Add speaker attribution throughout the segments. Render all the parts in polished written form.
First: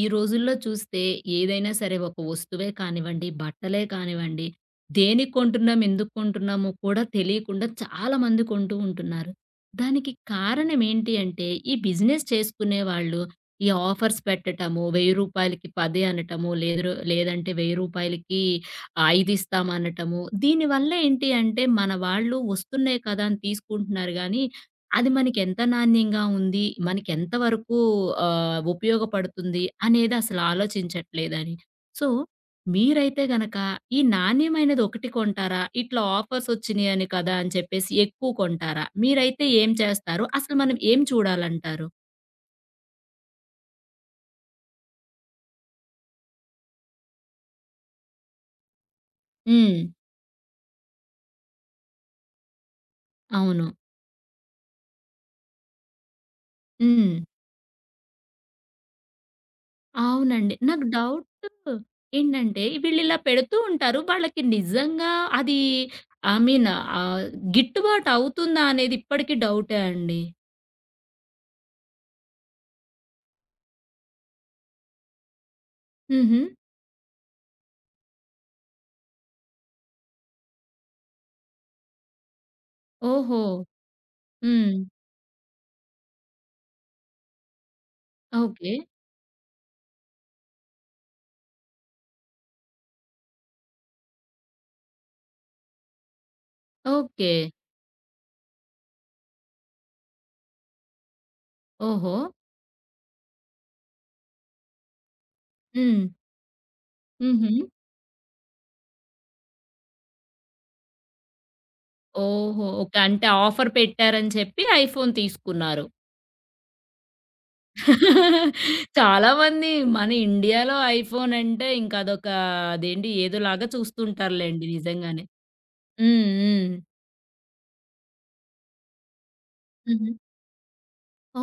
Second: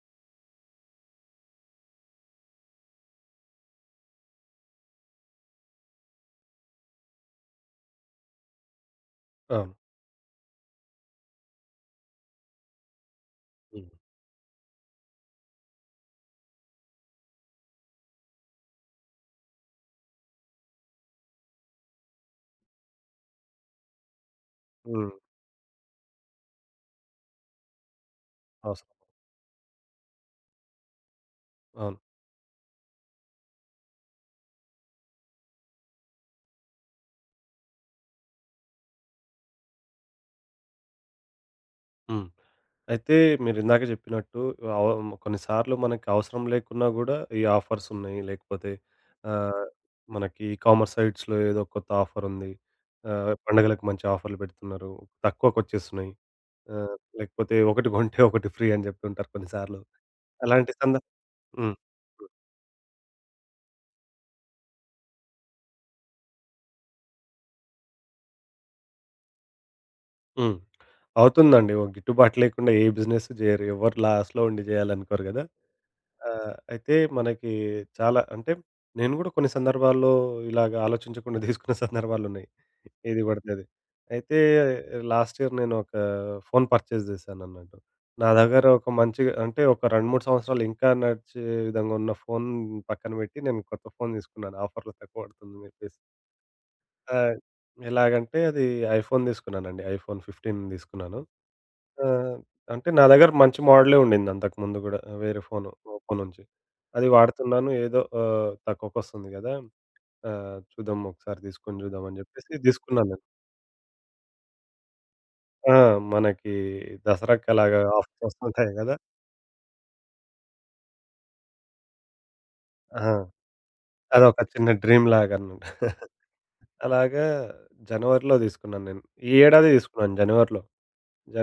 Speaker 1: ఈ రోజుల్లో చూస్తే ఏదైనా సరే ఒక వస్తువే కానివ్వండి, బట్టలే కానివ్వండి, దేనికి కొంటున్నాం, ఎందుకు కొంటున్నామో కూడా తెలియకుండా చాలామంది కొంటూ ఉంటున్నారు.
Speaker 2: అవును.
Speaker 1: దానికి కారణం ఏంటి అంటే ఈ బిజినెస్ చేసుకునే వాళ్ళు ఈ
Speaker 2: హ్మ్.
Speaker 1: ఆఫర్స్ పెట్టటము, రూ. 1000కి 10 అనటము, లేదు లేదంటే రూ. 1000కి ఇదిస్తాం అనటము. దీనివల్ల ఏంటి అంటే మన వాళ్ళు వస్తున్నాయి కదా అని తీసుకుంటున్నారు గానీ, అది
Speaker 2: హ్మ్.
Speaker 1: మనకెంత నాణ్యంగా ఉంది, మనకెంత వరకు
Speaker 2: అవసరం.
Speaker 1: ఉపయోగపడుతుంది అనేది అసలు ఆలోచించట్లేదని.
Speaker 2: అవును.
Speaker 1: సో, మీరైతే గనక ఈ నాణ్యమైనది ఒకటి కొంటారా? ఇట్లా ఆఫర్స్ వచ్చినియని కదా అని చెప్పేసి ఎక్కువ కొంటారా? మీరైతే ఏం చేస్తారు? అసలు మనం ఏం చూడాలంటారు?
Speaker 2: హ్మ్. అయితే మీరిందాక చెప్పినట్టు అవ కొన్నిసార్లు మనకి అవసరం లేకున్నా గూడా ఈ ఆఫర్స్ ఉన్నాయి. లేకపోతే ఆహ్,
Speaker 1: హ్మ్.
Speaker 2: మనకి ఈ కామర్స్ సైట్స్‌లో ఏదో కొత్త ఆఫర్ ఉంది.
Speaker 1: అవును.
Speaker 2: పండగలకు మంచి ఆఫర్‌లు పెడుతున్నారు. తక్కువకొచ్చేస్తున్నాయి.
Speaker 1: హ్మ్.
Speaker 2: లేకపోతే ఒకటి కొంటే ఒకటి ఫ్రీ అని చెప్తుంటారు కొన్నిసార్లు.
Speaker 1: అవునండి.
Speaker 2: అలాంటి
Speaker 1: నాకు
Speaker 2: సంద
Speaker 1: డౌట్
Speaker 2: హ్మ్.
Speaker 1: ఏంటంటే వీళ్ళిలా పెడుతూ ఉంటారు. వాళ్ళకి నిజంగా అది ఐ మీన్ ఆహ్, గిట్టుబాటు అవుతుందా అనేది ఇప్పటికి డౌటే అండి.
Speaker 2: హ్మ్. అవుతుందండి. ఓ గిట్టుబాటు లేకుండా ఏ బిజినెస్ చేయరు. ఎవరు లాస్‌లో ఉండి చేయాలనుకోరు గదా! ఆ!
Speaker 1: హుహు.
Speaker 2: అయితే మనకి చాలా అంటే నేను గూడా కొన్ని సందర్భాల్లో ఇలాగ ఆలోచించకుండా తీసుకున్న సందర్భాలున్నాయి. ఏది
Speaker 1: ఓహో.
Speaker 2: పడితే అది. అయితే
Speaker 1: హ్మ్.
Speaker 2: లాస్ట్ ఇయర్ నేను ఒక ఫోన్ పర్చేస్ చేశానన్నట్టు. నా దగ్గర
Speaker 1: ఓకే.
Speaker 2: ఒక మంచిగా అంటే ఒక 2, 3 సంవత్సరాలు ఇంకా నడిచే విధంగా ఉన్న ఫోన్ పక్కన పెట్టి నేను కొత్త ఫోన్ తీసుకున్నాను. ఆఫర్‌లో తక్కువ పడుతుందని చెప్పేసి. ఆ!
Speaker 1: ఓకే.
Speaker 2: ఎలాగంటే అది ఐఫోన్ తీసుకున్నానండి. ఐఫోన్ 15 తీసుకున్నాను. ఆ!
Speaker 1: ఓహో.
Speaker 2: అంటే నా దగ్గర మంచి మోడలే ఉండింది అంతకుముందు గూడా. వేరే ఫోను.
Speaker 1: హ్మ్.
Speaker 2: ఒప్పో నుంచి. అది
Speaker 1: హుహు.
Speaker 2: వాడుతున్నాను ఏదో తక్కువకొస్తుంది గదా! చూద్దాం ఒకసారి తీసుకొని చూద్దాం అని జెప్పేసి
Speaker 1: ఓహో. ఓకే.
Speaker 2: తీసుకున్నాను నేను.
Speaker 1: అంటే ఆఫర్ పెట్టారని చెప్పి ఐఫోన్
Speaker 2: ఆ!
Speaker 1: తీసుకున్నారు.
Speaker 2: మనకి దసరాకి అలాగా ఆఫర్స్ వస్తుంటాయి గదా!
Speaker 1: చాలా మంది మన ఇండియాలో ఐఫోన్ అంటే ఇంక అదొక అదేంటి
Speaker 2: ఆ!
Speaker 1: ఏదోలాగా
Speaker 2: అదొక
Speaker 1: చూస్తుంటారులెండి
Speaker 2: చిన్న డ్రీమ్
Speaker 1: నిజంగానే.
Speaker 2: లాగన్నమాట.
Speaker 1: హ్మ్. హ్మ్.
Speaker 2: అలాగా జనవరిలో తీసుకున్నాను నేను. ఈ ఏడాది తీసుకున్నాను
Speaker 1: హుహు.
Speaker 2: జనవరిలో.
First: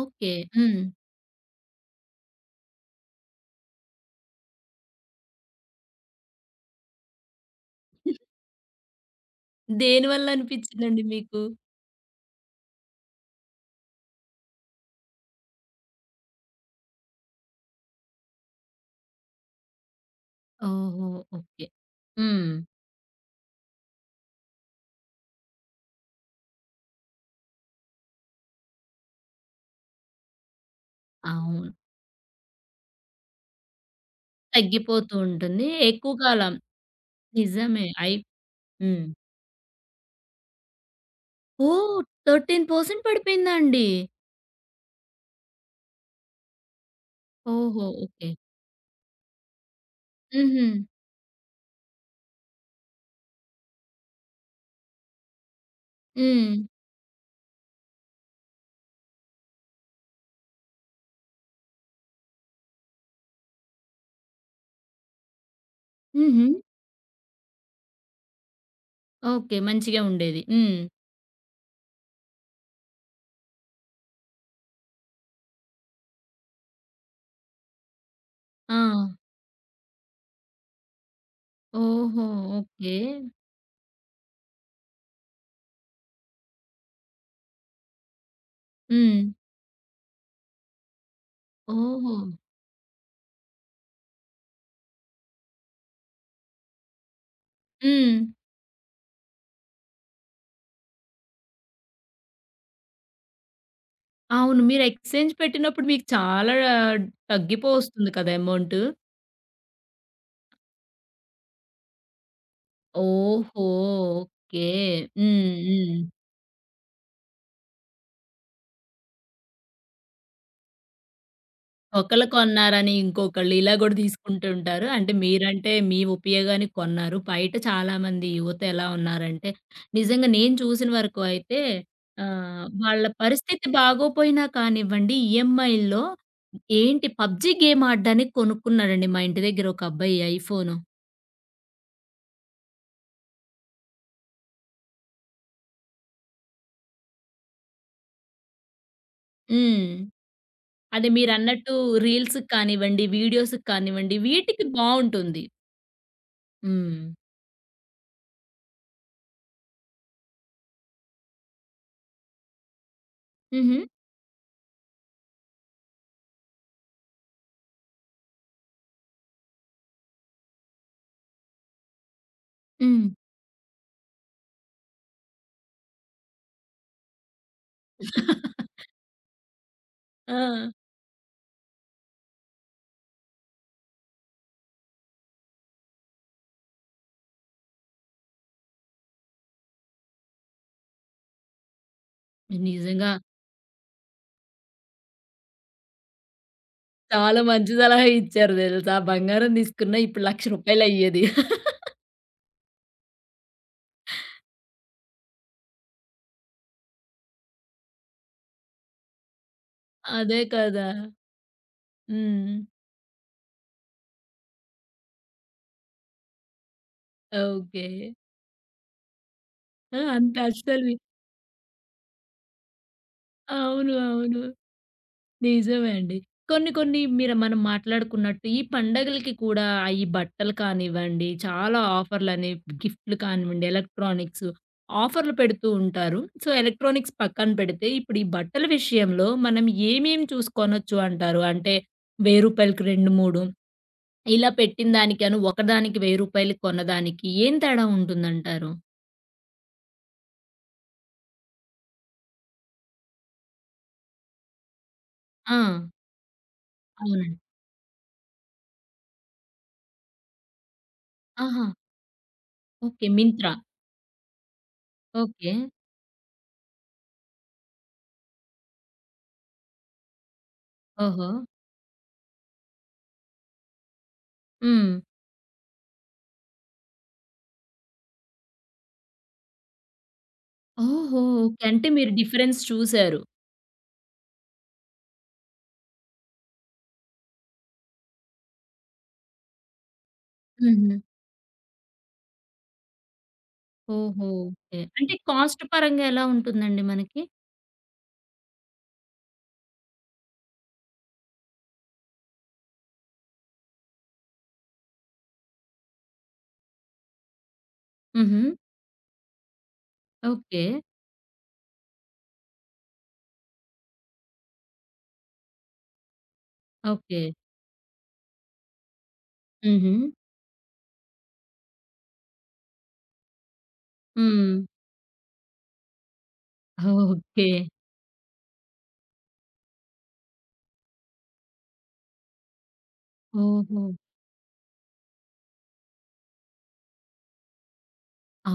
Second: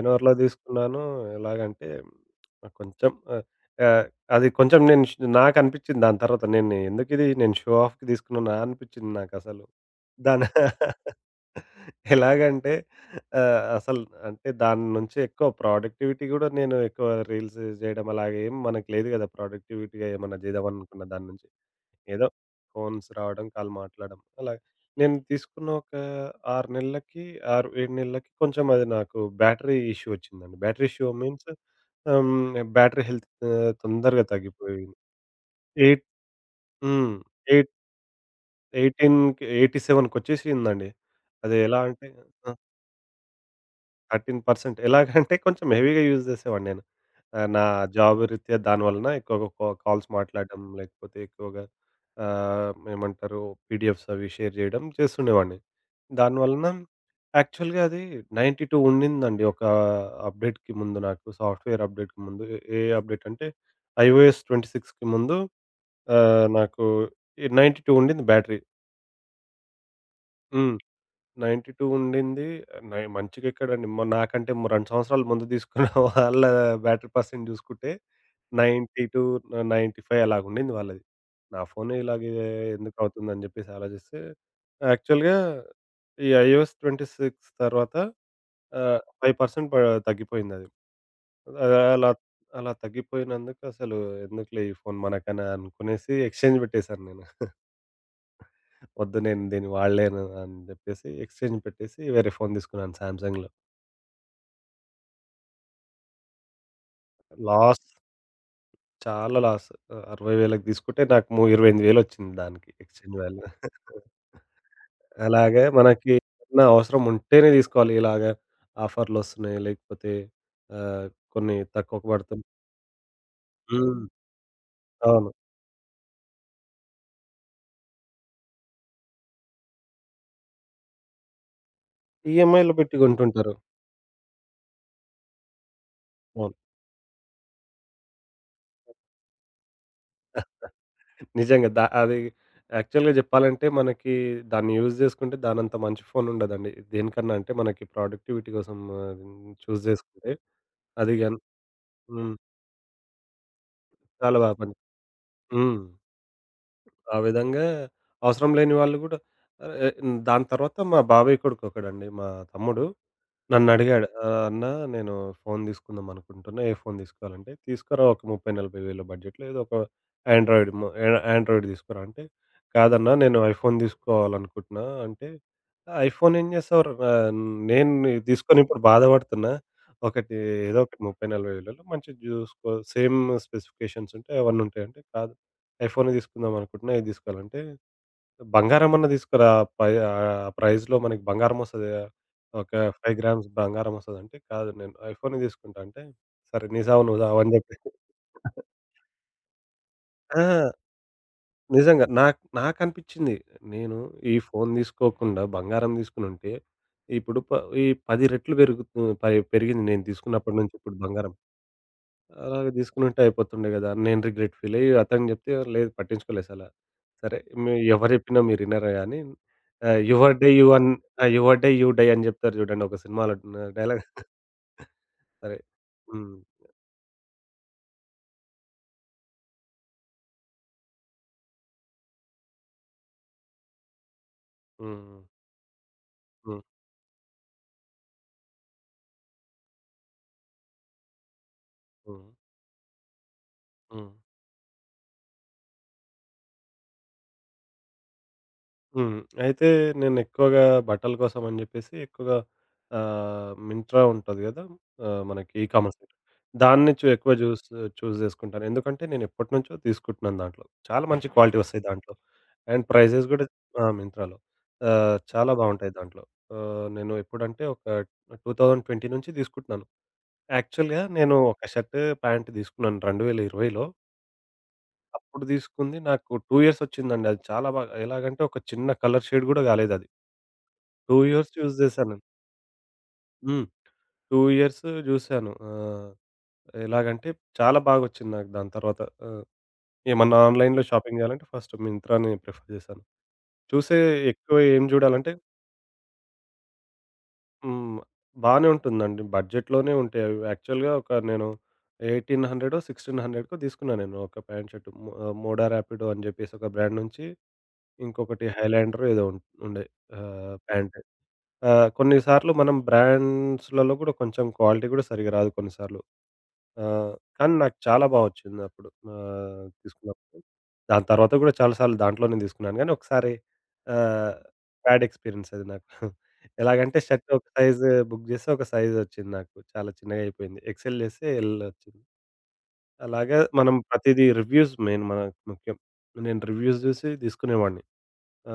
Speaker 1: ఓకే. హ్మ్.
Speaker 2: తీసుకున్నాను. ఎలాగంటే కొంచెం ఆహ్, ఆహ్, అది కొంచెం నేను నాకనిపించింది దాని తర్వాత నేను ఎందుకిది నేను షో ఆఫ్‌కి తీసుకున్నానా అనిపించింది నాకసలు.
Speaker 1: దేనివల్ల
Speaker 2: దాని
Speaker 1: అనిపించిందండి మీకు?
Speaker 2: ఎలాగంటే అసలు అంటే దాని నుంచి ఎక్కువ ప్రొడక్టివిటీ గూడా నేను ఎక్కువ రీల్స్ జేయడం అలాగేం మనకు లేదు గదా! ప్రొడక్టివిటీగా ఏమన్నా జేద్దామనుకున్న
Speaker 1: ఓహో.
Speaker 2: దాని నుంచి.
Speaker 1: ఓకే.
Speaker 2: ఏదో
Speaker 1: హ్మ్.
Speaker 2: ఫోన్స్ రావడం, కాల్ మాట్లాడడం అలాగే. నేను తీసుకున్న ఒక 6 నెలలకి, 6, 7 నెలలకి కొంచెం అది నాకు బ్యాటరీ ఇష్యూ వచ్చిందండి. బ్యాటరీ ఇష్యూ మీన్స్
Speaker 1: అవును.
Speaker 2: ఆహ్, బ్యాటరీ హెల్త్ తొందరగా తగ్గిపోయింది.
Speaker 1: తగ్గిపోతూ ఉంటుంది.
Speaker 2: ఎయిట్
Speaker 1: ఎక్కువ కాలం
Speaker 2: హ్మ్. ఎయిట్
Speaker 1: నిజమే. ఐ హ్మ్.
Speaker 2: 18కి 87 కొచ్చేసిందండి. అది ఎలా
Speaker 1: ఓహ్!
Speaker 2: అంటే ఆ!
Speaker 1: 13% పడిపోయిందా అండి?
Speaker 2: 13% ఎలాగంటే కొంచెం హెవీగా యూజ్ చేసేవాడిని నేను. నా
Speaker 1: ఓహో.
Speaker 2: Job
Speaker 1: okay.
Speaker 2: రీత్యా దాని వలన ఎక్కువగా కాల్స్ మాట్లాడడం,
Speaker 1: హుహు.
Speaker 2: లేకపోతే ఎక్కువగా ఆహ్, ఏమంటారు పీడిఎఫ్స్ అవి షేర్ చేయడం చేస్తుండేవాడిని. దాని
Speaker 1: హ్మ్.
Speaker 2: వలన యాక్చువల్‌గా అది 92 ఉండిందండి ఒక అప్డేట్‌కి ముందు నాకు సాఫ్ట్‌వేర్ అప్డేట్‌కి ముందు. ఏ ఏ అప్డేట్ అంటే ఐఓఎస్ 26కి ముందు
Speaker 1: హుహు.
Speaker 2: నాకు 92 ఉండింది బ్యాటరీ.
Speaker 1: ఓకే. మంచిగే ఉండేది.
Speaker 2: హ్మ్.
Speaker 1: హ్మ్.
Speaker 2: 92 ఉండింది. మంచిగెక్కడండి నాకంటే 2 సంవత్సరాల ముందు తీసుకున్న వాళ్ళ బ్యాటరీ పర్సెంట్ చూసుకుంటే
Speaker 1: ఆ!
Speaker 2: 92, 95 అలాగుండింది వాళ్ళది. నా ఫోనే
Speaker 1: ఓహో.
Speaker 2: ఇలాగే
Speaker 1: ఓకే.
Speaker 2: ఎందుకవుతుందని జెప్పేసి ఆలోచిస్తే యాక్చువల్‌గా ఈ ఐఓఎస్ 26 తర్వాత ఆహ్,
Speaker 1: హ్మ్.
Speaker 2: 5% తగ్గిపోయిందది. అలా
Speaker 1: ఓహో.
Speaker 2: అలా తగ్గిపోయినందుకు అసలు ఎందుకులే ఈ ఫోను మనకని అనుకునేసి ఎక్స్‌చేంజ్ పెట్టేశాను నేను.
Speaker 1: హ్మ్.
Speaker 2: వద్దు నేను దీన్ని వాడలేను అని చెప్పేసి ఎక్స్చేంజ్ పెట్టేసి వేరే ఫోన్ తీసుకున్నాను సామ్‌సంగ్‌లో.
Speaker 1: అవును. మీరు ఎక్స్‌చేంజ్ పెట్టినప్పుడు మీకు చాలా
Speaker 2: లాస్
Speaker 1: తగ్గిపోస్తుంది కదా, అమౌంటు.
Speaker 2: చాలా లాస్. 60,000కి తీసుకుంటే నాకు 28,000 వచ్చింది దానికి ఎక్స్చేంజ్ వాల్యూ.
Speaker 1: ఓహో. ఓకే. హ్మ్.
Speaker 2: అలాగే
Speaker 1: హ్మ్.
Speaker 2: మనకి ఏదన్నా అవసరం ఉంటేనే తీసుకోవాలి. ఇలాగ ఆఫర్‌లొస్తున్నాయి లేకపోతే ఆహ్, కొన్ని తక్కువకు
Speaker 1: ఒకళ్ళు
Speaker 2: పడుతున్నాయి.
Speaker 1: కొన్నారని ఇంకొకళ్ళు ఇలా గూడా
Speaker 2: హ్మ్.
Speaker 1: తీసుకుంటూ ఉంటారు. అంటే
Speaker 2: అవును.
Speaker 1: మీరంటే మీ ఉపయోగానికి కొన్నారు. బయట చాలామంది యువత ఎలా ఉన్నారంటే నిజంగా నేను చూసిన వరకు అయితే
Speaker 2: ఈఎంఐలో పెట్టి
Speaker 1: వాళ్ళ
Speaker 2: కొంటుంటారు.
Speaker 1: పరిస్థితి బాగోపోయినా కానివ్వండి ఈఎంఐల్లో
Speaker 2: అవును.
Speaker 1: ఏంటి పబ్‌జీ గేమ్ ఆడడానికి కొనుక్కున్నాడండి మా ఇంటి దగ్గర ఒక అబ్బాయి ఐఫోను.
Speaker 2: నిజంగా. దా అది యాక్చువల్‌గా జెప్పాలంటే మనకి దాన్ని యూజ్ జేసుకుంటే దానంత మంచి ఫోన్ ఉండదండి. దేనికన్నా అంటే మనకి ప్రొడక్టివిటీ కోసం చూజ్
Speaker 1: హ్మ్.
Speaker 2: జేసుకుంటే
Speaker 1: అది
Speaker 2: అది గాని
Speaker 1: మీరన్నట్టు
Speaker 2: హ్మ్.
Speaker 1: రీల్స్‌కి కానివ్వండి, వీడియోస్‌కి కానివ్వండి,
Speaker 2: చాలా బా
Speaker 1: వీటికి
Speaker 2: పని
Speaker 1: బావుంటుంది.
Speaker 2: హ్మ్.
Speaker 1: హ్మ్.
Speaker 2: ఆ విధంగా అవసరం లేని వాళ్ళు గూడా ఆహ్, ఎ దాని తర్వాత మా బాబాయ్ కొడుకొకడండి మా తమ్ముడు
Speaker 1: హుహు.
Speaker 2: నన్నడిగాడు. "అన్నా నేను ఫోన్ తీసుకుందాం అనుకుంటున్నా. ఏ ఫోన్ తీసుకోవాలంటే, తీసుకురా ఒక 30, 40 వేల బడ్జెట్‌లో ఏదో ఒక ఆండ్రాయిడ్ మొ య ఆండ్రాయిడ్ తీసుకురా" అంటే,
Speaker 1: హ్మ్.
Speaker 2: "కాదన్నా నేను ఐఫోన్ తీసుకోవాలనుకుంటున్నా" అంటే, "ఐఫోన్ ఏం చేస్తావురా? నేను ఇది తీసుకొని ఇప్పుడు బాధపడుతున్నా.
Speaker 1: ఆ!
Speaker 2: ఒకటి ఏదో ఒకటి 30, 40 వేలలో మంచిది చూసుకో సేమ్ స్పెసిఫికేషన్స్ ఉంటే అవన్నీ ఉంటాయి" అంటే, "కాదు ఐఫోనే తీసుకుందాం అనుకుంటున్నా. ఏది తీసుకోవాలంటే" బంగారమన్నా తీసుకురా. ప్రైస్‌లో మనకి బంగారమొస్తది గదా! ఒక
Speaker 1: నిజంగా
Speaker 2: 5 గ్రామ్స్ బంగారం వస్తదంటే, కాదు నేను ఐఫోనే తీసుకుంటా అంటే, సరే నీ సావు నువ్వు సావు
Speaker 1: చాలా
Speaker 2: అని
Speaker 1: మంచి
Speaker 2: జెప్పి
Speaker 1: సలహా ఇచ్చారు తెలుసా! బంగారం తీసుకున్న ఇప్పుడు రూ.
Speaker 2: ఆ!
Speaker 1: 1,00,000 అయ్యేది.
Speaker 2: నిజంగా. నాకు నాకనిపిచ్చింది. నేను ఈ ఫోను తీసుకోకుండా బంగారం తీసుకునుంటే, ఇప్పుడు ఈ 10 రెట్లు పై పెరిగింది నేను
Speaker 1: అదే
Speaker 2: తీసుకున్నప్పటి నుంచి
Speaker 1: కదా!
Speaker 2: ఇప్పుడు బంగారం.
Speaker 1: హ్మ్.
Speaker 2: అలాగ తీసుకునుంటే అయిపోతుండే గదా! అని నేను రిగ్రెట్ ఫీలయ్యి అతనికి జెప్తే లేదు పట్టించుకోలేసలా. సరే మీ
Speaker 1: ఓకే.
Speaker 2: ఎవరు జెప్పినా మీరు ఇనరు గానీ
Speaker 1: ఆ!
Speaker 2: ఆహ్, 'యువర్
Speaker 1: అంత
Speaker 2: డే యు అన్
Speaker 1: అస్సలు
Speaker 2: 'యువర్ డే యూ డై' అని జెప్తారు జూడండి ఒక సినిమాలో
Speaker 1: అవును.
Speaker 2: డైలాగ్.
Speaker 1: అవును.
Speaker 2: సరే.
Speaker 1: నిజమే అండి.
Speaker 2: హ్మ్.
Speaker 1: కొన్ని కొన్ని మీరు మనం మాట్లాడుకున్నట్టు ఈ పండగలకి కూడా ఈ బట్టలు కానివ్వండి, చాలా ఆఫర్‌లని, గిఫ్ట్‌లు కానివ్వండి, ఎలక్ట్రానిక్స్
Speaker 2: హ్మ్. హ్మ్.
Speaker 1: ఆఫర్‌లు పెడుతూ ఉంటారు. సో,
Speaker 2: హ్మ్.
Speaker 1: ఎలక్ట్రానిక్స్ పక్కన పెడితే ఇప్పుడు ఈ బట్టల విషయంలో మనం ఏమేమి చూసి కొనొచ్చు అంటారు? అంటే
Speaker 2: హ్మ్.
Speaker 1: రూ. 1000కి 2, 3
Speaker 2: హ్మ్.
Speaker 1: ఇలా పెట్టిన దానికను, ఒకదానికి రూ. 1000 కొన్నదానికి ఏం తేడా ఉంటుందంటారు?
Speaker 2: హ్మ్. అయితే నేనెక్కువగా బట్టల కోసమని జెప్పేసి ఎక్కువగా మింత్రా ఉంటది గదా! మనకి
Speaker 1: ఆ!
Speaker 2: E commerce site. దాన్ని చూ ఎక్కువ
Speaker 1: అవునండి.
Speaker 2: జూస్ చూజ్ జేసుకుంటాను. ఎందుకంటే నేనెప్పటినుంచో తీసుకుంటున్నాను దాంట్లో. చాలా మంచి క్వాలిటీ
Speaker 1: ఆహా.
Speaker 2: వస్తాయి దాంట్లో. And
Speaker 1: okay.
Speaker 2: ప్రైజెస్ గూడా
Speaker 1: మింత్రా.
Speaker 2: ఆ! మింత్రాలో.
Speaker 1: ఓకే.
Speaker 2: చాలా బావుంటాయి దాంట్లో. నేను ఎప్పుడంటే ఒక 2020 నుంచి తీసుకుంటున్నాను. యాక్చువల్‌గా
Speaker 1: ఓహో.
Speaker 2: నేను ఒక షర్ట్, ప్యాంట్ తీసుకున్నాను 2020లో
Speaker 1: హ్మ్.
Speaker 2: అప్పుడు తీసుకుంది నాకు 2 ఇయర్స్ వచ్చిందండి. అది చాలా బాగా ఎలాగంటే ఒక చిన్న కలర్ షేడ్ గూడా గాలేదది.
Speaker 1: ఓహో.
Speaker 2: 2 ఇయర్స్
Speaker 1: ఓకే.
Speaker 2: యూజ్
Speaker 1: అంటే మీరు
Speaker 2: జేశాను.
Speaker 1: డిఫరెన్స్ చూసారు.
Speaker 2: హ్మ్. 2 ఇయర్స్ జూశాను. ఎలాగంటే చాలా బాగొచ్చింది నాకు దాని తర్వాత. ఆహ్, ఏమన్నా ఆన్‌లైన్‌లో
Speaker 1: హుహు.
Speaker 2: షాపింగ్ జేయాలంటే ఫస్ట్ మింత్రాని ప్రిఫర్ జేశాను. చూసే
Speaker 1: ఓహో.
Speaker 2: ఎక్కువ
Speaker 1: ఓకే.
Speaker 2: ఏం
Speaker 1: అంటే
Speaker 2: జూడాలంటే
Speaker 1: కాస్ట్ పరంగా ఎలా ఉంటుందండి మనకి?
Speaker 2: హ్మ్. బానే ఉంటుందండి. బడ్జెట్‌లోనే ఉంటాయి అవి. యాక్చువల్‌గా ఒక నేను 1800 1600కో తీసుకున్నా నేను ఒక ప్యాంట్ షర్ట్. మోడా ర్యాపిడో అని జెప్పేసి ఒక బ్రాండ్ నుంచి
Speaker 1: హుహు.
Speaker 2: ఇంకొకటి 'హైలాండరో' ఏదో ఉం ఉండే
Speaker 1: ఓకే.
Speaker 2: ప్యాంట్. కొన్ని సార్లు మనం బ్రాండ్స్‌లలో గూడా కొంచెం క్వాలిటీ గూడా సరిగ్గా రాదు కొన్ని సార్లు.
Speaker 1: ఓకే.
Speaker 2: కానీ నాకు చాలా బా వచ్చిందప్పుడు
Speaker 1: హుహు.
Speaker 2: తీసుకున్నప్పుడు. దాని తర్వాత గూడా చాలా సార్లు దాంట్లోనే తీసుకున్నాను గానీ ఒకసారి ఆహ్,
Speaker 1: హ్మ్.
Speaker 2: బ్యాడ్ ఎక్స్‌పీరియన్స్ అది నాకు. ఎలాగంటే షర్ట్ ఒక
Speaker 1: ఓకే.
Speaker 2: సైజ్ బుక్ జేస్తే ఒక సైజ్ వచ్చింది నాకు. చాలా చిన్నగా అయిపోయింది. ఎక్స్‌ఎల్ జేస్తే ఎల్ వచ్చింది. అలాగే మనం
Speaker 1: ఓహో.
Speaker 2: ప్రతిదీ రివ్యూస్ మెయిన్ మనకు ముఖ్యం. నేను రివ్యూస్ జూసి తీసుకునేవాడిని.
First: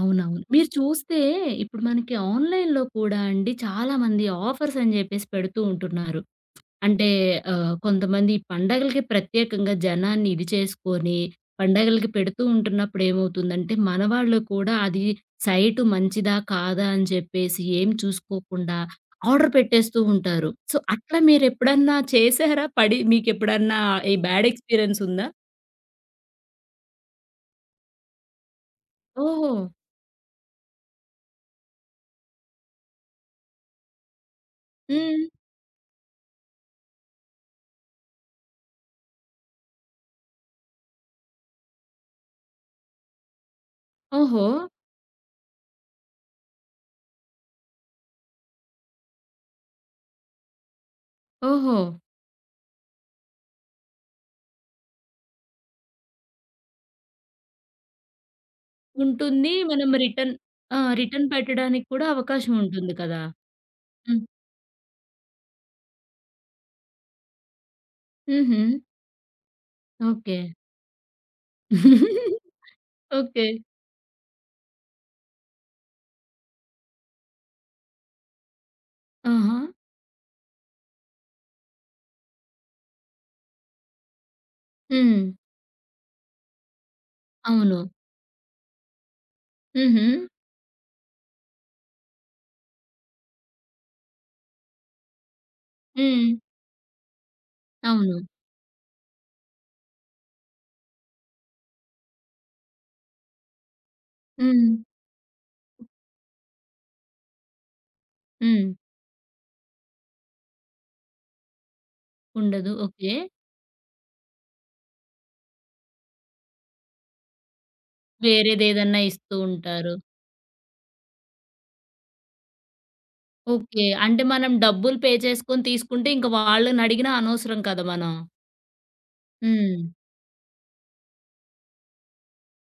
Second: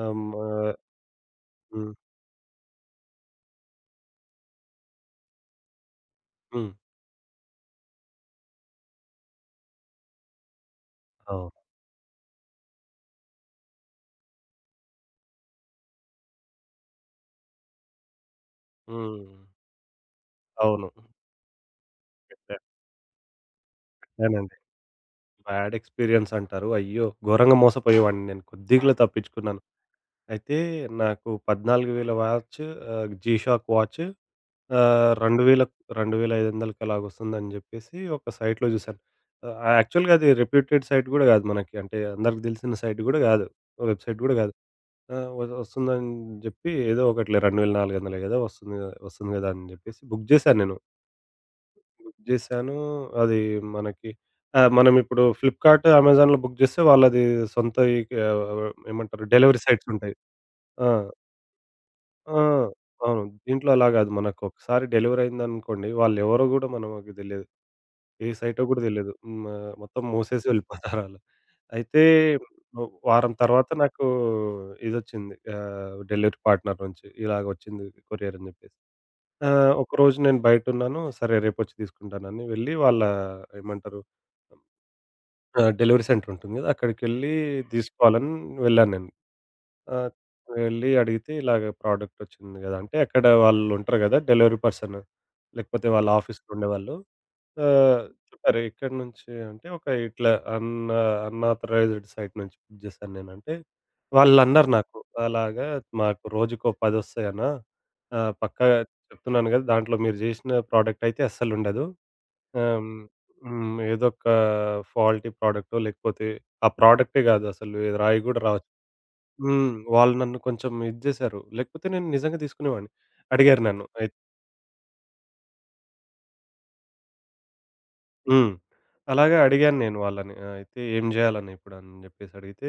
Speaker 2: ఆహ్, మా
Speaker 1: మీరు చూస్తే ఇప్పుడు
Speaker 2: హ్మ్.
Speaker 1: మనకి ఆన్‌లైన్‌లో కూడా అండి చాలామంది ఆఫర్స్ అని జెప్పేసి పెడుతూ ఉంటున్నారు.
Speaker 2: హ్మ్.
Speaker 1: అంటే కొంతమంది ఈ పండగలకి ప్రత్యేకంగా జనాన్ని ఇది చేసుకొని,
Speaker 2: అవును.
Speaker 1: పండగలకి పెడుతూ ఉంటున్నప్పుడు ఏమవుతుందంటే, మనవాళ్ళు కూడా అది సైటు మంచిదా? కాదా? అని చెప్పేసి ఏం చూసుకోకుండా
Speaker 2: హ్మ్.
Speaker 1: ఆర్డర్ పెట్టేస్తూ ఉంటారు. సో,
Speaker 2: అవును.
Speaker 1: అట్లా మీరెప్పుడన్నా
Speaker 2: పెట్టా
Speaker 1: చేసారా? పడి మీకెప్పుడన్నా ఈ బ్యాడ్
Speaker 2: పెట్టానండి.
Speaker 1: ఎక్స్‌పీరియన్స్ ఉందా?
Speaker 2: బ్యాడ్ ఎక్స్‌పీరియన్స్ అంటారు. అయ్యో! ఘోరంగా మోసపోయేవాడిని నేను. కొద్దిగలో
Speaker 1: ఓహో.
Speaker 2: తప్పించుకున్నాను. అయితే నాకు 14,000 వాచ్ జీ షాక్ వాచ్
Speaker 1: హ్మ్.
Speaker 2: 2,000, 2,500కి అలాగొస్తుందని జెప్పేసి ఒక సైట్‌లో జూసాను. యాక్చువల్‌గా అది రెప్యూటెడ్ సైట్ గూడా గాదు మనకి. అంటే అందరికి దెలిసిన సైట్ గూడా గాదు. వెబ్‌సైట్ గూడా
Speaker 1: ఓహో.
Speaker 2: గాదు. ఆహ్, వ వస్తుందని జెప్పి ఏదో ఒకటిలే 2,400 గదా! వస్తుంది గదా! వస్తుంది గదా! అని జెప్పేసి బుక్ జేశాను నేను.
Speaker 1: ఓహో.
Speaker 2: బుక్ జేశాను. అది మనకి మనం ఇప్పుడు ఫ్లిప్‌కార్ట్, అమెజాన్‌లో బుక్ జేస్తే వాళ్ళది సొంతయి ఆహ్, ఏమంటారు
Speaker 1: ఉంటుంది.
Speaker 2: డెలివరీ
Speaker 1: మనం
Speaker 2: సైట్స్ ఉంటాయి.
Speaker 1: రిటర్న్ ఆ!
Speaker 2: ఆ!
Speaker 1: రిటర్న్ పెట్టడానికి కూడా
Speaker 2: ఆ!
Speaker 1: అవకాశం ఉంటుంది కదా!
Speaker 2: అవును. దీంట్లో అలా గాదు.
Speaker 1: హ్మ్.
Speaker 2: మనకు ఒకసారి డెలివరీ అయిందనుకోండి, వాళ్ళెవరో గూడా మనకు దెలియదు. ఏ
Speaker 1: హుహు.
Speaker 2: సైటో గూడా దెలియదు. హ్మ్. మొత్తం
Speaker 1: ఓకే.
Speaker 2: మూసేసి వెళ్ళిపోతారాళ్ళు. అయితే వారం
Speaker 1: ఓకే.
Speaker 2: తర్వాత నాకు ఇదొచ్చింది. డెలివరీ పార్ట్‌నర్ నుంచి ఇలాగ వచ్చింది కొరియర్ అని జెప్పేసి. ఆ!
Speaker 1: ఆహా.
Speaker 2: ఒకరోజు నేను బయటున్నాను. సరే రేపొచ్చి తీసుకుంటానని వెళ్ళి వాళ్ళ ఏమంటారు
Speaker 1: హ్మ్.
Speaker 2: ఆ! డెలివరీ సెంటర్ ఉంటుంది గదా! అక్కడికెళ్ళి
Speaker 1: అవును.
Speaker 2: తీసుకోవాలని వెళ్ళాను నేను.
Speaker 1: హుహు.
Speaker 2: ఆహ్, వెళ్ళి అడిగితే ఇలాగ ప్రోడక్ట్ వచ్చింది గదా! అంటే అక్కడ వాళ్ళుంటారు గదా! Delivery person. లేకపోతే వాళ్ళ
Speaker 1: హ్మ్.
Speaker 2: ఆఫీస్‌లో ఉండేవాళ్ళు. ఆ!
Speaker 1: అవును.
Speaker 2: చెప్పారు. ఇక్కడి నుంచి అంటే ఒక ఇట్లా అన్‌ఆథరైజ్డ్ సైట్ నుంచి బుక్ జేశాను నేను. అంటే వాళ్ళన్నారు
Speaker 1: హ్మ్.
Speaker 2: నాకు, "అలాగా మాకు రోజుకో 10 వస్తాయన్నా.
Speaker 1: హ్మ్.
Speaker 2: పక్కా చెప్తున్నాను గదా! దాంట్లో మీరు జేసిన ప్రోడక్ట్ అయితే అస్సలుండదు.
Speaker 1: ఉండదు.
Speaker 2: ఆహ్,
Speaker 1: ఓకే.
Speaker 2: హ్మ్. ఏదొక ఫాల్టీ ప్రోడక్టో లేకపోతే ఆ ప్రోడక్టే గాదు అసలు ఏది రాయి గూడా రావచ్చు."
Speaker 1: వేరేదేదన్నా ఇస్తూ
Speaker 2: హ్మ్.
Speaker 1: ఉంటారు.
Speaker 2: వాళ్ళు నన్ను కొంచెం ఇది జేశారు. లేకపోతే నేను నిజంగా తీసుకునేవాడిని. అడిగారు
Speaker 1: ఓకే.
Speaker 2: నన్ను.
Speaker 1: అంటే మనం డబ్బులు పే చేసుకొని తీసుకుంటే ఇంక వాళ్ళనడిగినా అనవసరం కదా మనం.
Speaker 2: హ్మ్. అలాగే అడిగాను
Speaker 1: హ్మ్.
Speaker 2: నేను వాళ్ళని. అయితే ఏం జేయాలన్నా ఇప్పుడని జెప్పేసి అడిగితే,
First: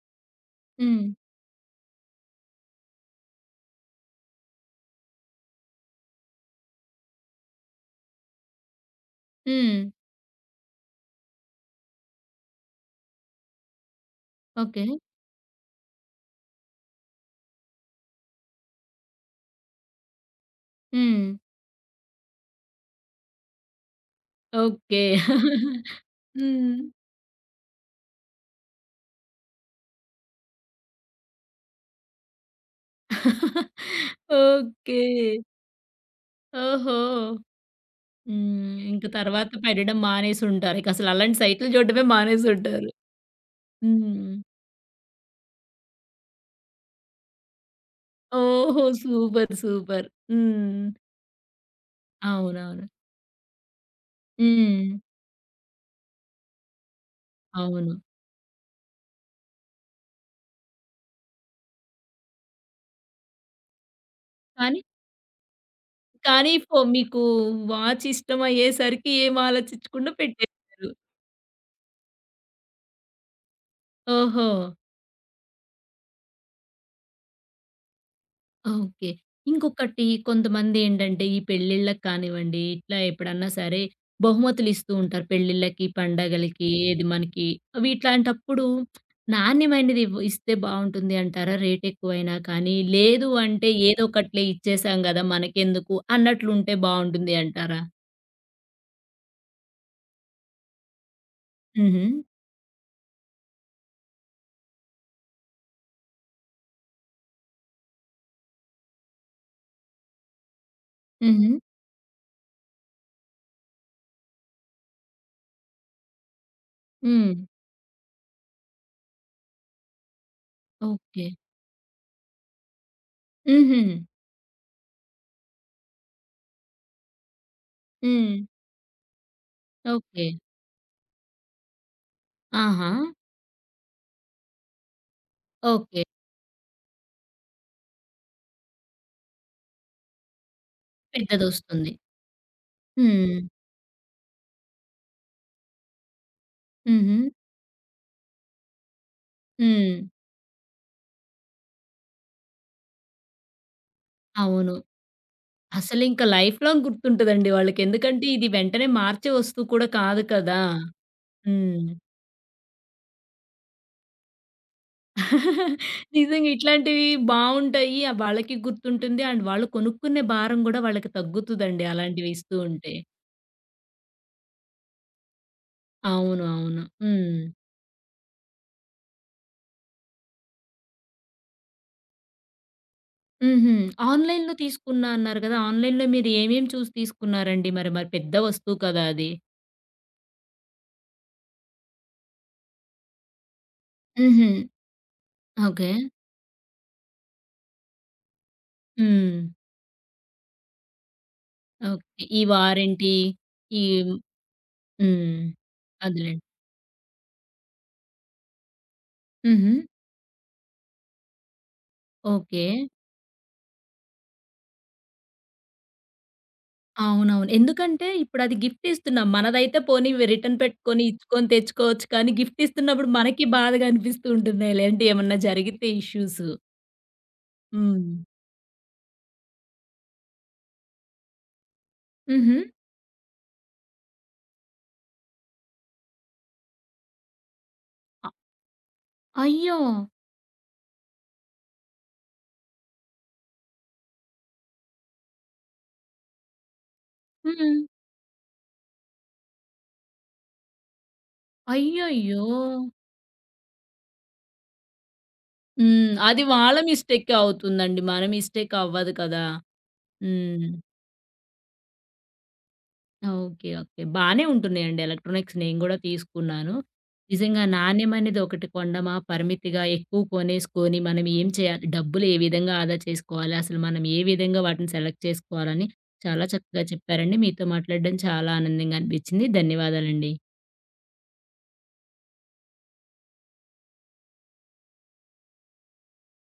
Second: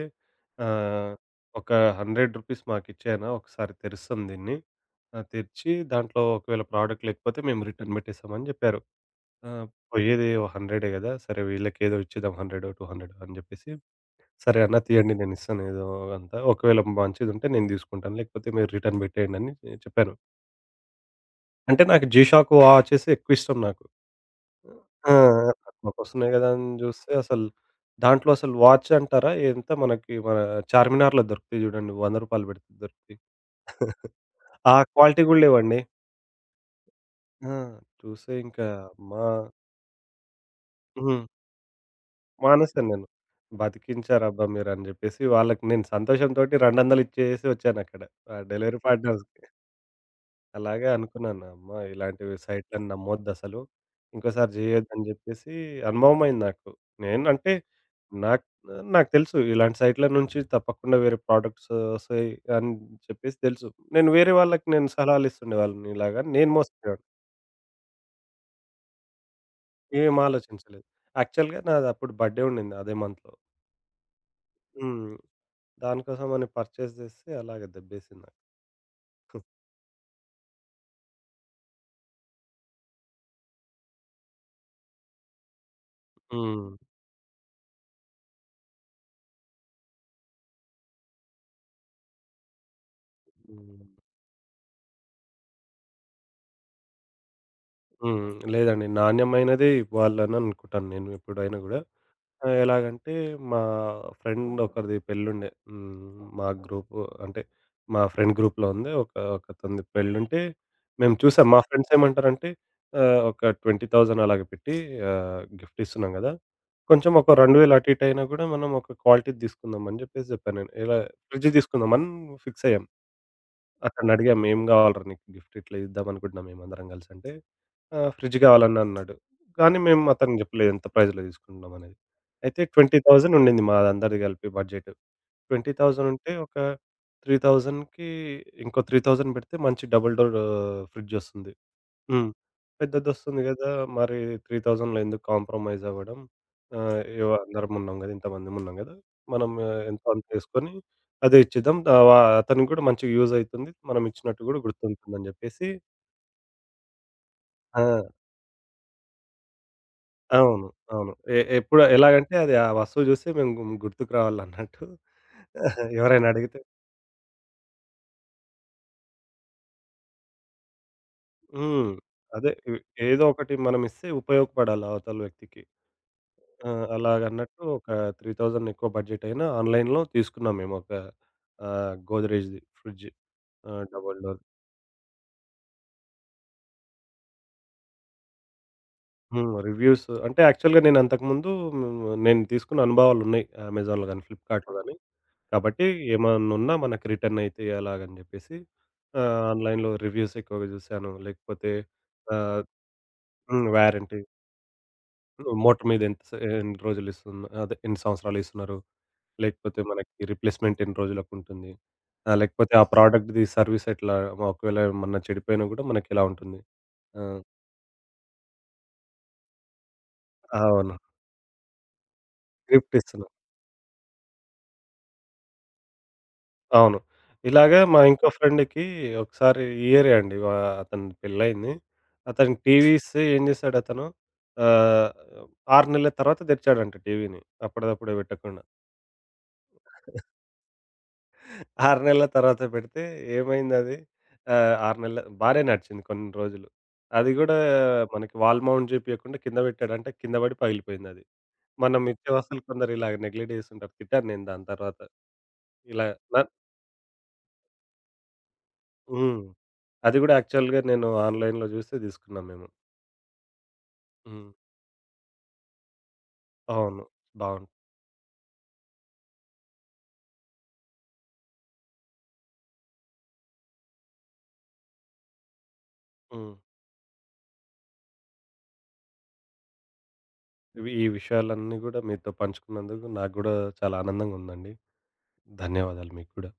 Speaker 1: హ్మ్.
Speaker 2: ఆహ్, ఒక రూ. 100 మాకిచ్చేయనా ఒకసారి తెరుస్తాం దీన్ని. తెరిచి దాంట్లో ఒకవేళ ప్రోడక్ట్ లేకపోతే మేము రిటర్న్ బెట్టేస్తామని జెప్పారు. ఆహ్,
Speaker 1: హ్మ్.
Speaker 2: పోయేది ఓ 100 గదా! సరే వీళ్ళకేదో ఇచ్చేద్దాం 100, 200 అని జెప్పేసి, సరే అన్న
Speaker 1: ఓకే.
Speaker 2: తీయండి నేనిస్తాను ఏదో అంతా. ఒకవేళ మంచిదుంటే నేను దీసుకుంటాను లేకపోతే మీరు రిటర్న్ బెట్టేయండని చెప్పాను.
Speaker 1: హ్మ్.
Speaker 2: అంటే నాకు 'జీ షాక్' వాచెసే ఎక్కువిష్టం నాకు.
Speaker 1: ఓకే.
Speaker 2: ఆ! తక్కువకొస్తున్నాయి గదా! అని
Speaker 1: హ్మ్.
Speaker 2: జూస్తే అసలు దాంట్లో అసలు వాచ్ అంటారా? ఎంత మనకి మన చార్మినార్‌లో దొరుకుతాయి జూడండి. రూ. 100 పెడితే దొరుకుతాయి. ఆ
Speaker 1: ఓకే.
Speaker 2: క్వాలిటీ గూడా లేవండి.
Speaker 1: ఓహో.
Speaker 2: ఆ! చూస్తే ఇంకా
Speaker 1: హ్మ్. ఇంక
Speaker 2: మా
Speaker 1: తర్వాత పెట్టడం మానేసుంటారు. ఇకసలు
Speaker 2: హ్మ్.
Speaker 1: అలాంటి సైట్లు చూడడమే
Speaker 2: మానేసాను
Speaker 1: మానేసుంటారు.
Speaker 2: నేను.
Speaker 1: హ్మ్.
Speaker 2: బతికించారబ్బా! మీరని జెప్పేసి వాళ్ళకి నేను సంతోషం తోటి 200 ఇచ్చేసి వచ్చానక్కడ. ఆ డెలివరీ
Speaker 1: ఓహో.
Speaker 2: పార్ట్నర్స్‌కి.
Speaker 1: సూపర్. సూపర్. హ్మ్.
Speaker 2: అలాగే అనుకున్నాను. అమ్మా! ఇలాంటివి
Speaker 1: అవునవును.
Speaker 2: సైట్‌లని నమ్మొద్దసలు. ఇంకోసారి
Speaker 1: హ్మ్.
Speaker 2: జేయొద్దని జెప్పేసి అనుభవమైంది నాకు. నేనంటే
Speaker 1: అవును.
Speaker 2: నాకు నాకు తెలుసు. ఇలాంటి సైట్‌ల నుంచి తప్పకుండా వేరే ప్రొడక్ట్స్ ఒస్తాయి అని చెప్పేసి తెలుసు. వేరే వాళ్ళకి
Speaker 1: కానీ,
Speaker 2: నేను సలహాలిస్తుండేవాళ్ళని ఇలాగ.
Speaker 1: కానీ
Speaker 2: నేను
Speaker 1: ఫో
Speaker 2: మోసపోయాను.
Speaker 1: మీకు వాచ్ ఇష్టమయ్యేసరికి ఏం ఆలోచించకుండా
Speaker 2: ఏం ఆలోచించలేదు.
Speaker 1: పెట్టేసారు.
Speaker 2: యాక్చువల్‌గా నాది అప్పుడు బర్త్‌డే ఉండింది అదే మంత్‌లో.
Speaker 1: ఓహో.
Speaker 2: హ్మ్. దానికోసమని పర్చేస్ జేస్తే అలాగే దెబ్బేసింది నాకు.
Speaker 1: ఆ! ఓకే. ఇంకొకటి కొంతమందేంటంటే ఈ పెళ్ళిళ్ళకి కానివ్వండి, ఇట్లా ఎప్పుడన్నా సరే బహుమతులిస్తూ ఉంటారు పెళ్ళిళ్ళకి, పండగలకి,
Speaker 2: హ్మ్.
Speaker 1: ఏది మనకి అవి ఇట్లాంటప్పుడు నాణ్యమైనది ఇస్తే బావుంటుంది అంటారా? రేట్ ఎక్కువైనా కానీ, లేదు అంటే
Speaker 2: హ్మ్.
Speaker 1: ఏదో ఒకట్లే ఇచ్చేసాం గదా! మనకెందుకు అన్నట్లుంటే బావుంటుంది అంటారా?
Speaker 2: హ్మ్. లేదండి. నాణ్యమైనదే ఇవ్వాలని అనుకుంటాను నేను ఎప్పుడైనా గూడా.
Speaker 1: హుహు.
Speaker 2: ఆ! ఎలాగంటే మా ఫ్రెండ్ ఒకరిది పెళ్ళుండే. హ్మ్. మా గ్రూపు అంటే మా ఫ్రెండ్ గ్రూప్‌లో ఉంది. ఒకతనది పెళ్ళుంటే మేము చూసాం.
Speaker 1: హుహు.
Speaker 2: మా హ్మ్. ఫ్రెండ్స్ ఏమంటారంటే ఒక 20,000 అలాగ పెట్టి గిఫ్ట్ ఇస్తున్నాం గదా! కొంచెం ఒక
Speaker 1: హ్మ్.
Speaker 2: అవును. 2,000 అటు ఇటు అయినా గూడా మనం ఒక క్వాలిటీది తీసుకుందాం అని జెప్పేసి జెప్పాను నేను. ఇలా
Speaker 1: ఓకే.
Speaker 2: ఫ్రిడ్జ్ తీసుకుందామని ఫిక్స్ అయ్యాం.
Speaker 1: హుహు.
Speaker 2: అతన్నడిగాం ఏం కావాలిరా నీకు గిఫ్ట్ ఇట్లా ఇద్దామనుకుంటున్నాం మేమందరం కలిసి అంటే,
Speaker 1: హ్మ్.
Speaker 2: ఫ్రిడ్జ్ కావాలని అన్నాడు. కానీ మేము
Speaker 1: ఓకే.
Speaker 2: అతనికి చెప్పలేదు ఎంత ప్రైస్‌లో తీసుకుంటున్నాం అనేది. అయితే
Speaker 1: ఆహా.
Speaker 2: 20,000 ఉండింది మాదందరిది కలిపి బడ్జెట్.
Speaker 1: ఓకే.
Speaker 2: 20,000 ఉంటే ఒక 3,000కి ఇంకో 3,000 పెడితే మంచి డబుల్ డోర్ ఫ్రిడ్జ్ వస్తుంది.
Speaker 1: పెద్దదొస్తుంది.
Speaker 2: హ్మ్.
Speaker 1: హ్మ్.
Speaker 2: పెద్దదొస్తుంది గదా! మరి 3000లో ఎందుకు కాంప్రమైజ్ అవ్వడం.
Speaker 1: హుహు.
Speaker 2: ఏవో అందరమున్నాం గదా! ఇంతమందిమున్నాం గదా! మనం
Speaker 1: హ్మ్.
Speaker 2: ఎంతో అంత ఏసుకొని అదే ఇచ్చేద్దాం. ఆహ్, వ అతనికి గూడా మంచిగా యూజ్ అయితుంది. మనం ఇచ్చినట్టు గూడా
Speaker 1: అవును.
Speaker 2: గుర్తుంటుందని జెప్పేసి
Speaker 1: అసలింక లైఫ్ లాంగ్ గుర్తుంటదండి వాళ్ళకి.
Speaker 2: ఆ!
Speaker 1: ఎందుకంటే ఇది వెంటనే మార్చే వస్తువు కూడా కాదు కదా!
Speaker 2: అవును. అవును.
Speaker 1: హ్మ్.
Speaker 2: ఎప్పుడు ఎలాగంటే అది ఆ వస్తువు జూస్తే మేము గుర్తుకు రావాలన్నట్టు ఎవరైనా
Speaker 1: నిజంగా
Speaker 2: అడిగితే
Speaker 1: ఇట్లాంటివి బావుంటాయి. ఆ వాళ్ళకి గుర్తుంటుంది. అండ్ వాళ్ళు కొనుక్కునే భారం గూడా వాళ్ళకి తగ్గుతదండి
Speaker 2: హ్మ్.
Speaker 1: అలాంటివి
Speaker 2: అదే
Speaker 1: ఇస్తూ ఉంటే.
Speaker 2: ఏదో ఒకటి మనం ఇస్తే ఉపయోగపడాలి అవతల వ్యక్తికి.
Speaker 1: అవును.
Speaker 2: ఆ!
Speaker 1: అవును. హ్మ్.
Speaker 2: అలాగన్నట్టు ఒక 3000 ఎక్కువ బడ్జెట్ అయినా ఆన్‌లైన్‌లో తీసుకున్నాం మేము ఒక గోద్రేజ్‌ది ఫ్రిడ్జ్.
Speaker 1: హుహు.
Speaker 2: Double door.
Speaker 1: ఆన్‌లైన్‌లో తీసుకున్నా అన్నారు గదా! ఆన్‌లైన్‌లో మీరు ఏమేం చూసి తీసుకున్నారండి మరి? మరి పెద్ద వస్తువు కదా అది.
Speaker 2: హ్మ్. రివ్యూస్ అంటే యాక్చువల్‌గా నేను అంతకుముందు నేను తీసుకున్న అనుభవాలున్నాయి. అమెజాన్‌లో గాని,
Speaker 1: హుహు.
Speaker 2: ఫ్లిప్‌కార్ట్‌లో గాని. కాబట్టి
Speaker 1: ఓకే.
Speaker 2: ఏమన్నున్నా మనకు రిటర్న్ అయితాయి అలాగని జెప్పేసి
Speaker 1: హ్మ్.
Speaker 2: ఆన్‌లైన్‌లో రివ్యూస్ ఎక్కువగా జూసాను. లేకపోతే
Speaker 1: ఓకే. ఈ
Speaker 2: ఆహ్,
Speaker 1: వారంటీ
Speaker 2: హ్మ్.
Speaker 1: ఈ
Speaker 2: వారంటీ
Speaker 1: హ్మ్.
Speaker 2: మోటర్ మీద ఎంత సే
Speaker 1: అదేలెండి.
Speaker 2: ఎన్ని రోజులిస్తున్న అదే ఎన్ని సంవత్సరాలిస్తున్నారు?
Speaker 1: హుహు.
Speaker 2: లేకపోతే మనకి రిప్లేస్‌మెంట్ ఎన్ని రోజులకుంటుంది?
Speaker 1: ఓకే.
Speaker 2: లేకపోతే ఆ ప్రొడక్ట్‌ది సర్విస్ ఎట్లా? ఒకవేళ ఏమన్నా చెడిపోయినా గూడా మనకెలా ఉంటుంది? ఆ!
Speaker 1: అవునవును. ఎందుకంటే ఇప్పుడది గిఫ్ట్ ఇస్తున్నాం. మనదైతే పోనీ వి రిటర్న్
Speaker 2: అవును.
Speaker 1: పెట్టుకొని, ఇచ్చుకొని తెచ్చుకోవచ్చు. కానీ గిఫ్ట్
Speaker 2: గిఫ్ట్
Speaker 1: ఇస్తున్నప్పుడు
Speaker 2: ఇస్తున్నాం.
Speaker 1: మనకి బాధగా అనిపిస్తూ ఉంటుంది. ఇలాంటివి ఏమన్నా జరిగితే ఇష్యూస్.
Speaker 2: అవును. ఇలాగ మా
Speaker 1: హ్మ్.
Speaker 2: ఇంకో ఫ్రెండ్‌కి ఒకసారి ఈ ఇయరే అండి అతని పెళ్లయింది.
Speaker 1: హుహు.
Speaker 2: అతనికి టీవీస్ ఏం చేశాడతను ఆహ్, 6 నెలల తర్వాత తెచ్చాడంట టీవీని అప్పటిదప్పుడే
Speaker 1: అ
Speaker 2: పెట్టకుండా.
Speaker 1: అయ్యో!
Speaker 2: 6 నెలల తర్వాత పెడితే ఏమైందది? 6 నెలల బానే నడిచింది కొన్ని రోజులు. అది గూడా
Speaker 1: హ్మ్.
Speaker 2: మనకి వాల్ మౌంట్ జేపియకుండా కింద బెట్టాడు. అంటే కింద బడి పగిలిపోయిందది. మనం ఇచ్చే
Speaker 1: అయ్యయ్యో!
Speaker 2: వస్తువులు కొందరు ఇలాగ నెగ్లెక్ట్ జేస్తుంటారు. తిట్టాను నేను దాని తర్వాత. ఇలా
Speaker 1: హ్మ్.
Speaker 2: న
Speaker 1: అది వాళ్ళ మిస్టేకే అవుతుందండి. మన మిస్టేక్ అవ్వదు
Speaker 2: హ్మ్.
Speaker 1: కదా!
Speaker 2: అది గూడా
Speaker 1: హ్మ్.
Speaker 2: యాక్చువల్‌గా నేను ఆన్‌లైన్‌లో జూసి తీసుకున్నాం మేము.
Speaker 1: ఓకే. ఓకే. బానే
Speaker 2: హ్మ్.
Speaker 1: ఉంటున్నాయండి ఎలక్ట్రానిక్స్, నేను గూడా తీసుకున్నాను.
Speaker 2: అవును.
Speaker 1: నిజంగా
Speaker 2: బావుంది.
Speaker 1: నాణ్యమనేది ఒకటి కొండమా, పరిమితిగా ఎక్కువ కొనేసుకొని మనం ఏం చేయాలి, డబ్బులు ఏ విధంగా ఆదా చేసుకోవాలి, అసలు మనం ఏ విధంగా వాటిని సెలెక్ట్ చేసుకోవాలని చాలా
Speaker 2: హ్మ్.
Speaker 1: చక్కగా చెప్పారండి. మీతో మాట్లాడడం చాలా ఆనందంగా అనిపించింది. ధన్యవాదాలండి.
Speaker 2: ఇవి ఈ విషయాలన్నీ గూడా మీతో పంచుకున్నందుకు నాకు గూడా చాలా ఆనందంగా ఉందండి. ధన్యవాదాలు మీకు కూడా.